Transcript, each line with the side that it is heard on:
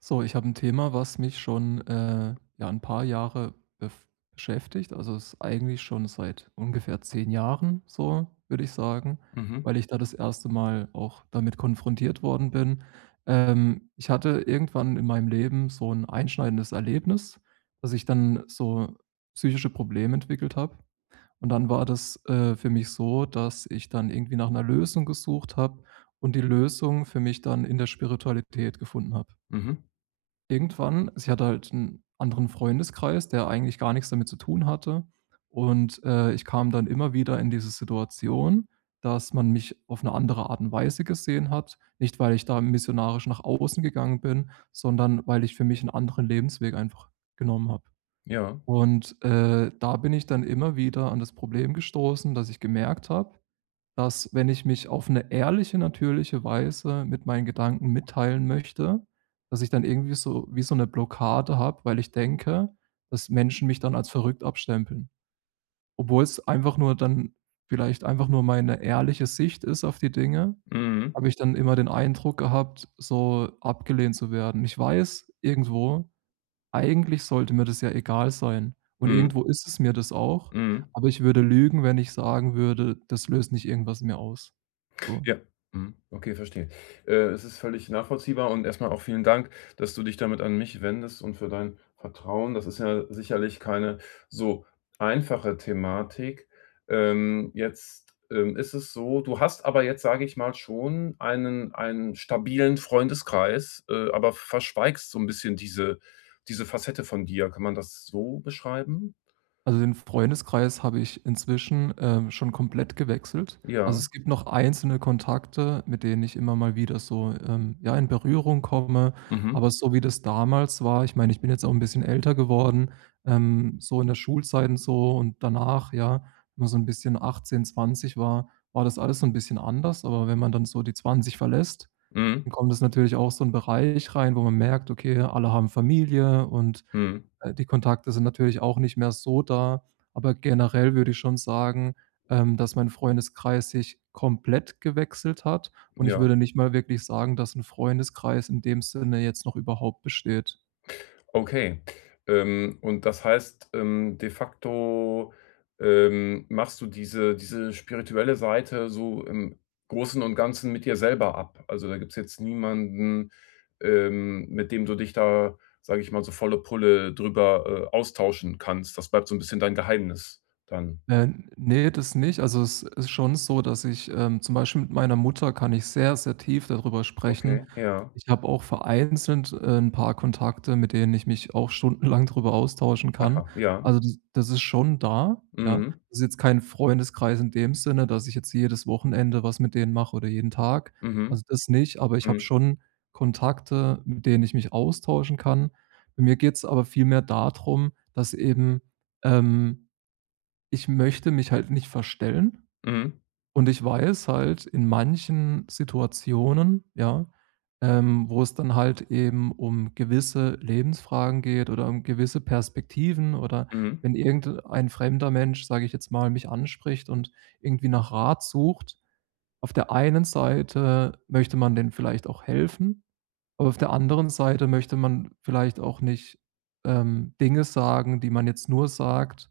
right: So, ich habe ein Thema, was mich schon, ja, ein paar Jahre bef beschäftigt. Also, es ist eigentlich schon seit ungefähr 10 Jahren so, würde ich sagen,
left: Mhm,
right: weil ich da das erste Mal auch damit konfrontiert worden bin. Ich hatte irgendwann in meinem Leben so ein einschneidendes Erlebnis, dass ich dann so psychische Probleme entwickelt habe. Und dann war das, für mich so, dass ich dann irgendwie nach einer Lösung gesucht habe und die Lösung für mich dann in der Spiritualität gefunden habe.
left: mhm,
right: Irgendwann sie hatte halt einen anderen Freundeskreis, der eigentlich gar nichts damit zu tun hatte. Und, ich kam dann immer wieder in diese Situation, dass man mich auf eine andere Art und Weise gesehen hat. Nicht, weil ich da missionarisch nach außen gegangen bin, sondern weil ich für mich einen anderen Lebensweg einfach genommen habe.
left: ja.
right: Und, da bin ich dann immer wieder an das Problem gestoßen, dass ich gemerkt habe, dass, wenn ich mich auf eine ehrliche, natürliche Weise mit meinen Gedanken mitteilen möchte, dass ich dann irgendwie so wie so eine Blockade habe, weil ich denke, dass Menschen mich dann als verrückt abstempeln. Obwohl es einfach nur dann vielleicht einfach nur meine ehrliche Sicht ist auf die Dinge,
left: Mhm,
right: habe ich dann immer den Eindruck gehabt, so abgelehnt zu werden. Ich weiß irgendwo, eigentlich sollte mir das ja egal sein und
left: mhm,
right: irgendwo ist es mir das auch,
left: mhm.
right: aber ich würde lügen, wenn ich sagen würde, das löst nicht irgendwas in mir aus, so.
left: Ja, mhm. Okay, verstehe. Es ist völlig nachvollziehbar und erstmal auch vielen Dank, dass du dich damit an mich wendest und für dein Vertrauen. Das ist ja sicherlich keine so einfache Thematik. Ist es so, du hast aber jetzt, sage ich mal, schon einen stabilen Freundeskreis, aber verschweigst so ein bisschen diese Facette von dir. Kann man das so beschreiben?
right: Also, den Freundeskreis habe ich inzwischen, schon komplett gewechselt. Also,
left: Ja.
right: es gibt noch einzelne Kontakte, mit denen ich immer mal wieder so, ja, in Berührung komme.
left: Mhm.
right: Aber so wie das damals war, ich meine, ich bin jetzt auch ein bisschen älter geworden, so in der Schulzeit und so und danach, ja, wenn man so ein bisschen 18, 20 war, war das alles so ein bisschen anders. Aber wenn man dann so die 20 verlässt,
left: Mhm.
right: dann kommt es natürlich auch so ein Bereich rein, wo man merkt, okay, alle haben Familie und
left: hm
right: die Kontakte sind natürlich auch nicht mehr so da, aber generell würde ich schon sagen, dass mein Freundeskreis sich komplett gewechselt hat und ich
left: Ja,
right: würde nicht mal wirklich sagen, dass 'n Freundeskreis in dem Sinne jetzt noch überhaupt besteht.
left: okay. Und das heißt, de facto, machst du diese spirituelle Seite so im Großen und Ganzen mit dir selber ab? Also, da gibt's jetzt niemanden, mit dem du dich da, sage ich mal, so volle Pulle drüber, austauschen kannst. Das bleibt so ein bisschen dein Geheimnis dann.
right: Äh, ne, das nicht. Also, es ist schon so, dass ich, zum Beispiel mit meiner Mutter kann ich sehr, sehr tief darüber sprechen.
left: Okay, ja.
right: Ich habe auch vereinzelt, 'n paar Kontakte, mit denen ich mich auch stundenlang darüber austauschen kann.
left: Aha, ja.
right: Also, das ist schon da, ja.
left: Mhm.
right: Das ist jetzt kein Freundeskreis in dem Sinne, dass ich jetzt jedes Wochenende was mit denen mache oder jeden Tag.
left: Mhm.
right: Also, das nicht, aber ich habe
left: Mhm.
right: schon Kontakte, mit denen ich mich austauschen kann. Bei mir geht es aber vielmehr darum, dass eben, ähm ich möchte mich halt nicht verstellen,
left: Mhm.
right: und ich weiß halt in manchen Situationen, ja, wo es dann halt eben um gewisse Lebensfragen geht oder um gewisse Perspektiven, oder
left: Mhm.
right: wenn irgendein fremder Mensch, sage ich jetzt mal, mich anspricht und irgendwie nach Rat sucht, auf der einen Seite möchte man denen vielleicht auch helfen, aber auf der anderen Seite möchte man vielleicht auch nicht, Dinge sagen, die man jetzt nur sagt,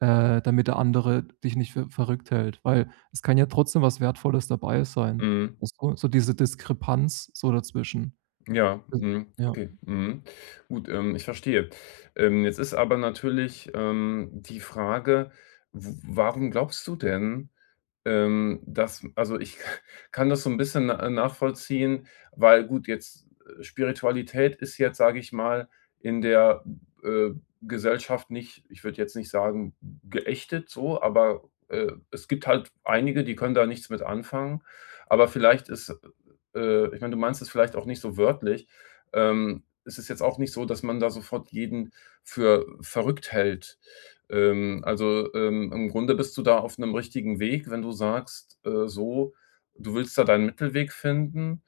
right: damit der andere dich nicht für verrückt hält, weil es kann ja trotzdem was Wertvolles dabei
left: Mhm.
right: sein.
left: Mhm.
right: So, diese Diskrepanz so dazwischen.
left: Ja,
right: Also,
left: mhm,
right: ja.
left: okay, mhm. Gut, ich verstehe. Jetzt ist aber natürlich, die Frage, w warum glaubst du denn, das also, ich kann das so ein bisschen nachvollziehen, weil gut, jetzt Spiritualität ist jetzt, sage ich mal, in der, äh, Gesellschaft nicht, ich würde jetzt nicht sagen, geächtet so, aber, es gibt halt einige, die können da nichts mit anfangen. Aber vielleicht ist ich meine, du meinst es vielleicht auch nicht so wörtlich. Es ist jetzt auch nicht so, dass man da sofort jeden für verrückt hält. Im Grunde bist du da auf einem richtigen Weg, wenn du sagst, so, du willst da deinen Mittelweg finden.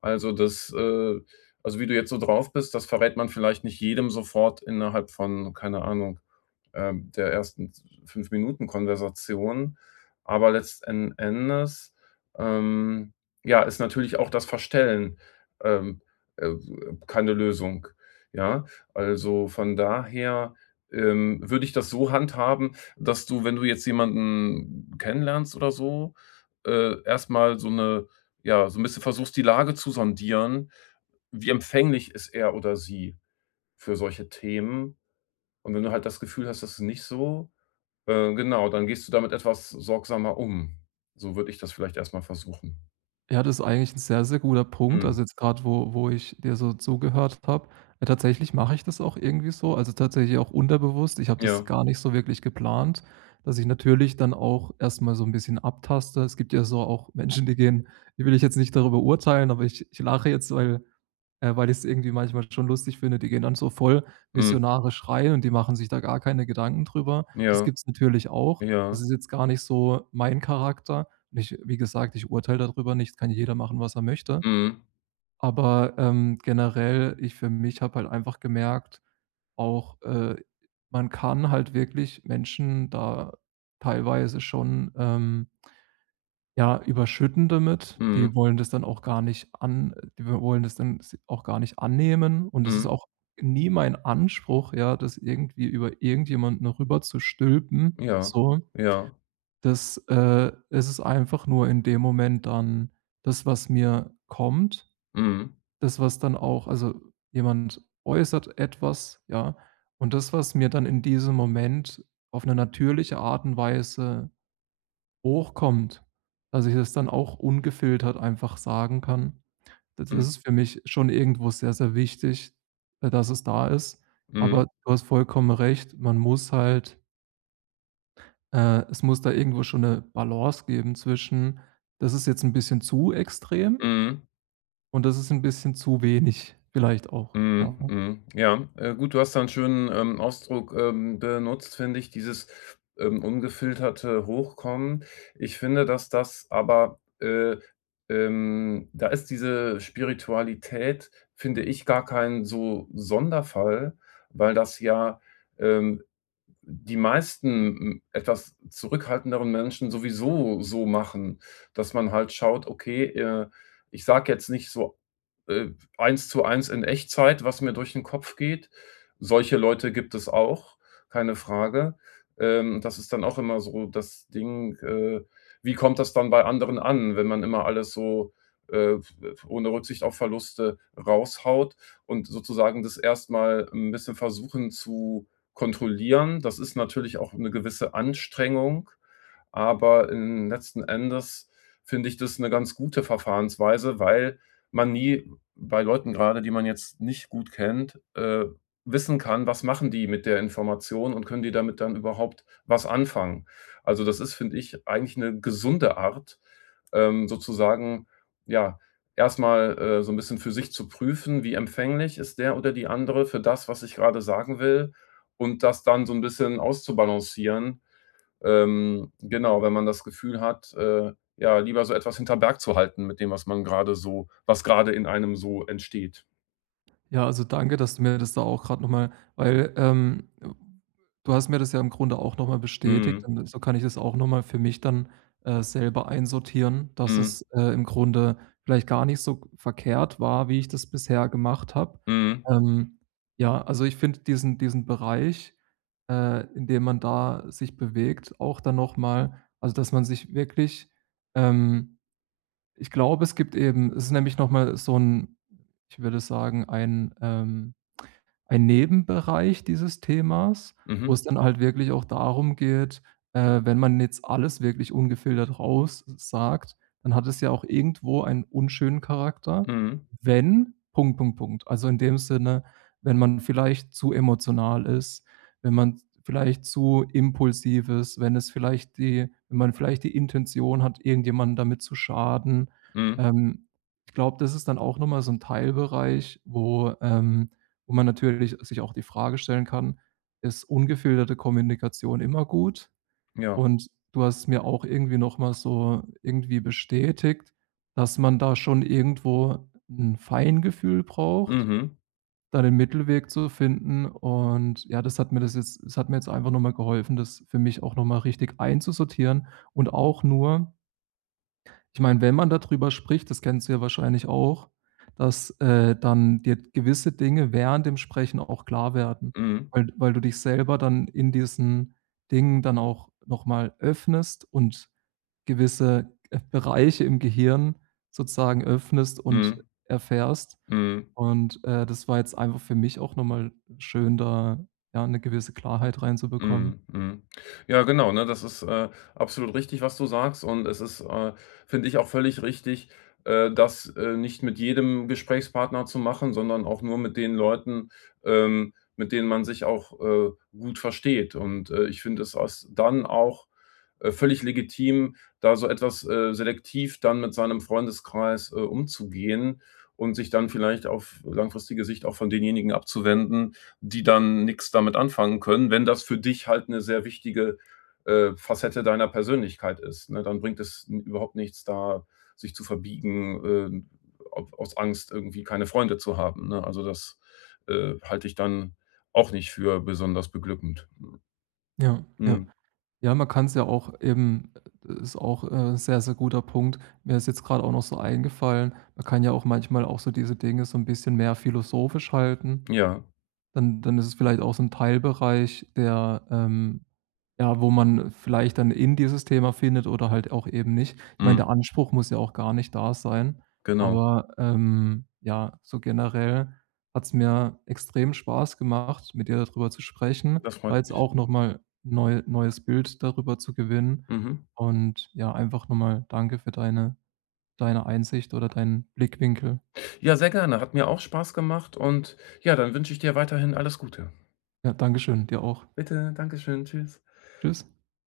left: Also, also, wie du jetzt so drauf bist, das verrät man vielleicht nicht jedem sofort innerhalb von, keine Ahnung, der ersten 5 Minuten Konversation. Aber letzten Endes, ähm, ja, ist natürlich auch das Verstellen, ähm, äh, keine Lösung, ja? Also, von daher, würde ich das so handhaben, dass du, wenn du jetzt jemanden kennenlernst oder so, erst so eine, ja, so ein bisschen versuchst, die Lage zu sondieren. Wie empfänglich ist er oder sie für solche Themen? Und wenn du halt das Gefühl hast, das ist nicht so, genau, dann gehst du damit etwas sorgsamer um. So würde ich das vielleicht erst mal versuchen.
right: Ja, das ist eigentlich ein sehr, sehr guter Punkt.
left: Mhm.
right: Also, jetzt gerade, wo ich dir so zugehört habe. Tatsächlich mache ich das auch irgendwie so, also, tatsächlich auch unterbewusst. Ich habe das
left: Ja.
right: gar nicht so wirklich geplant, dass ich natürlich dann auch erstmal so ein bisschen abtaste. Es gibt ja so auch Menschen, die gehen die will ich jetzt nicht darüber urteilen, aber ich lache jetzt, weil weil ich es irgendwie manchmal schon lustig finde. Die gehen dann so voll
left: Mhm.
right: missionarisch rein und die machen sich da gar keine Gedanken drüber. Das
left: Ja.
right: gibt's natürlich auch. Das
left: Ja.
right: ist jetzt gar nicht so mein Charakter. Und ich, wie gesagt, ich urteile darüber nicht, kann jeder machen, was er möchte.
left: Mhm.
right: Aber, generell, ich für mich habe halt einfach gemerkt, auch, man kann halt wirklich Menschen da teilweise schon, ja, überschütten damit.
left: Mhm.
right: Die wollen das dann auch gar nicht an, die wollen das dann s auch gar nicht annehmen, und das ist
left: Mhm.
right: auch nie mein Anspruch, ja, das irgendwie über irgendjemanden rüber zu stülpen,
left: Ja.
right: so.
left: Ja.
right: Das, es ist einfach nur in dem Moment dann das, was mir kommt,
left: Mhm.
right: das, was dann auch, also, jemand äußert etwas, ja, und das, was mir dann in diesem Moment auf 'ne natürliche Art und Weise hochkommt, dass ich das dann auch ungefiltert einfach sagen kann. D das
left: Mhm.
right: ist für mich schon irgendwo sehr, sehr wichtig, dass es da ist.
left: Mhm.
right: Aber du hast vollkommen recht, man muss halt es muss da irgendwo schon 'ne Balance geben zwischen: „Das ist jetzt 'n bisschen zu extrem
left: Mhm.
right: und das ist 'n bisschen zu wenig“, vielleicht auch,
left: Mhm,
right: ja.
left: mhm. Ja, gut, du hast da 'n schönen, Ausdruck, benutzt, finde ich, dieses, ungefilterte Hochkommen. Ich finde, dass das aber, da ist diese Spiritualität, finde ich, gar kein so Sonderfall, weil das ja, ähm die meisten, hm, etwas zurückhaltenderen Menschen sowieso so machen, dass man halt schaut: „Okay, ich sage jetzt nicht so, äh, eins zu eins in Echtzeit, was mir durch den Kopf geht.“ Solche Leute gibt es auch, keine Frage. Das ist dann auch immer so das Ding, wie kommt das dann bei anderen an, wenn man immer alles so, äh, ohne Rücksicht auf Verluste raushaut und sozusagen das erstmal ein bisschen versuchen zu kontrollieren. Das ist natürlich auch eine gewisse Anstrengung, aber in letzten Endes finde ich das 'ne ganz gute Verfahrensweise, weil man nie bei Leuten grade, die man jetzt nicht gut kennt, wissen kann, was machen die mit der Information und können die damit dann überhaupt was anfangen? Also, das ist, finde ich, eigentlich 'ne gesunde Art, sozusagen, ja, erstmal so ein bisschen für sich zu prüfen, wie empfänglich ist der oder die andere für das, was ich gerade sagen will, und das dann so ein bisschen auszubalancieren. Genau, wenn man das Gefühl hat, ja, lieber so etwas hinter Berg zu halten mit dem, was man gerade so, was gerade in einem so entsteht.
right: Ja, also danke, dass du mir das da auch gerade nochmal, weil, du hast mir das ja im Grunde auch nochmal bestätigt,
left: Mhm.
right: und so kann ich das auch nochmal für mich dann, selber einsortieren, dass
left: Mhm.
right: es, im Grunde vielleicht gar nicht so verkehrt war, wie ich das bisher gemacht habe.
left: Mhm.
right: Ähm, ja, also ich finde diesen Bereich, in dem man da sich bewegt, auch dann nochmal, also, dass man sich wirklich, ähm ich glaube, es gibt eben, es ist nämlich noch mal so ein, ich würde sagen, ein Nebenbereich dieses Themas, wo
left: Mhm.
right: es dann halt wirklich auch darum geht, wenn man jetzt alles wirklich ungefiltert raus sagt, dann hat es ja auch irgendwo einen unschönen Charakter,
left: Mhm.
right: wenn Punkt, Punkt, Punkt. Also, in dem Sinne, wenn man vielleicht zu emotional ist, wenn man vielleicht zu impulsiv ist, wenn es vielleicht die, wenn man vielleicht die Intention hat, irgendjemanden damit zu schaden.
left: Mhm.
right: Ähm, Ich glaube, das ist dann auch nochmal so ein Teilbereich, wo, wo man natürlich sich auch die Frage stellen kann: „Ist ungefilterte Kommunikation immer gut?“
left: Ja.
right: Und du hast mir auch irgendwie noch mal so irgendwie bestätigt, dass man da schon irgendwo ein Feingefühl braucht,
left: Mhm.
right: da den Mittelweg zu finden. Und ja, das hat mir das jetzt, das hat mir jetzt einfach noch mal geholfen, das für mich auch noch mal richtig einzusortieren, und auch nur, ich meine, wenn man darüber spricht, das kennst du ja wahrscheinlich auch, dass, dann dir gewisse Dinge während dem Sprechen auch klar werden,
left: Mhm.
right: weil du dich selber dann in diesen Dingen dann auch nochmal öffnest und gewisse, Bereiche im Gehirn sozusagen öffnest
left: Mhm.
right: und erfährst.
left: Mhm.
right: Und, das war jetzt einfach für mich auch nochmal schön, da, ja, eine gewisse Klarheit reinzubekommen.
left: Mhm, mhm. Ja, genau, ne? Das ist, absolut richtig, was du sagst. Und es ist, finde ich auch völlig richtig, nicht mit jedem Gesprächspartner zu machen, sondern auch nur mit den Leuten, mit denen man sich auch, gut versteht. Und, ich finde es aus dann auch, völlig legitim, da so etwas, selektiv dann mit seinem Freundeskreis, umzugehen und sich dann vielleicht auf langfristige Sicht auch von denjenigen abzuwenden, die dann nichts damit anfangen können, wenn das für dich halt eine sehr wichtige, Facette deiner Persönlichkeit ist, ne? Dann bringt es n überhaupt nichts, da sich zu verbiegen, au aus Angst, irgendwie keine Freunde zu haben, ne? Also, das, halte ich dann auch nicht für besonders beglückend.
right: Ja, ja.
left: Mhm.
right: Ja, man kann es ja auch eben, das ist auch, sehr, sehr guter Punkt. Mir ist jetzt gerade auch noch so eingefallen, man kann ja auch manchmal auch so diese Dinge so ein bisschen mehr philosophisch halten.
left: Ja,
right: Dann ist es vielleicht auch so ein Teilbereich, der, ja, wo man vielleicht dann in dieses Thema findet oder halt auch eben nicht. Ich meine,
left: mhm,
right: der Anspruch muss ja auch gar nicht da sein,
left: genau.
right: aber, ja, so generell hat es mir extrem Spaß gemacht, mit dir darüber zu sprechen,
left: Das
right: da
left: freut
right: jetzt
left: mich.
right: auch nochmal neues Bild darüber zu gewinnen.
left: Mhm.
right: Und ja, einfach nochmal danke für deine Einsicht oder deinen Blickwinkel.
left: Ja, sehr gerne. Hat mir auch Spaß gemacht und ja, dann wünsche ich dir weiterhin alles Gute.
right: Ja, danke schön, dir auch.
left: Bitte, Dankeschön. Tschüss.
right: Tschüss.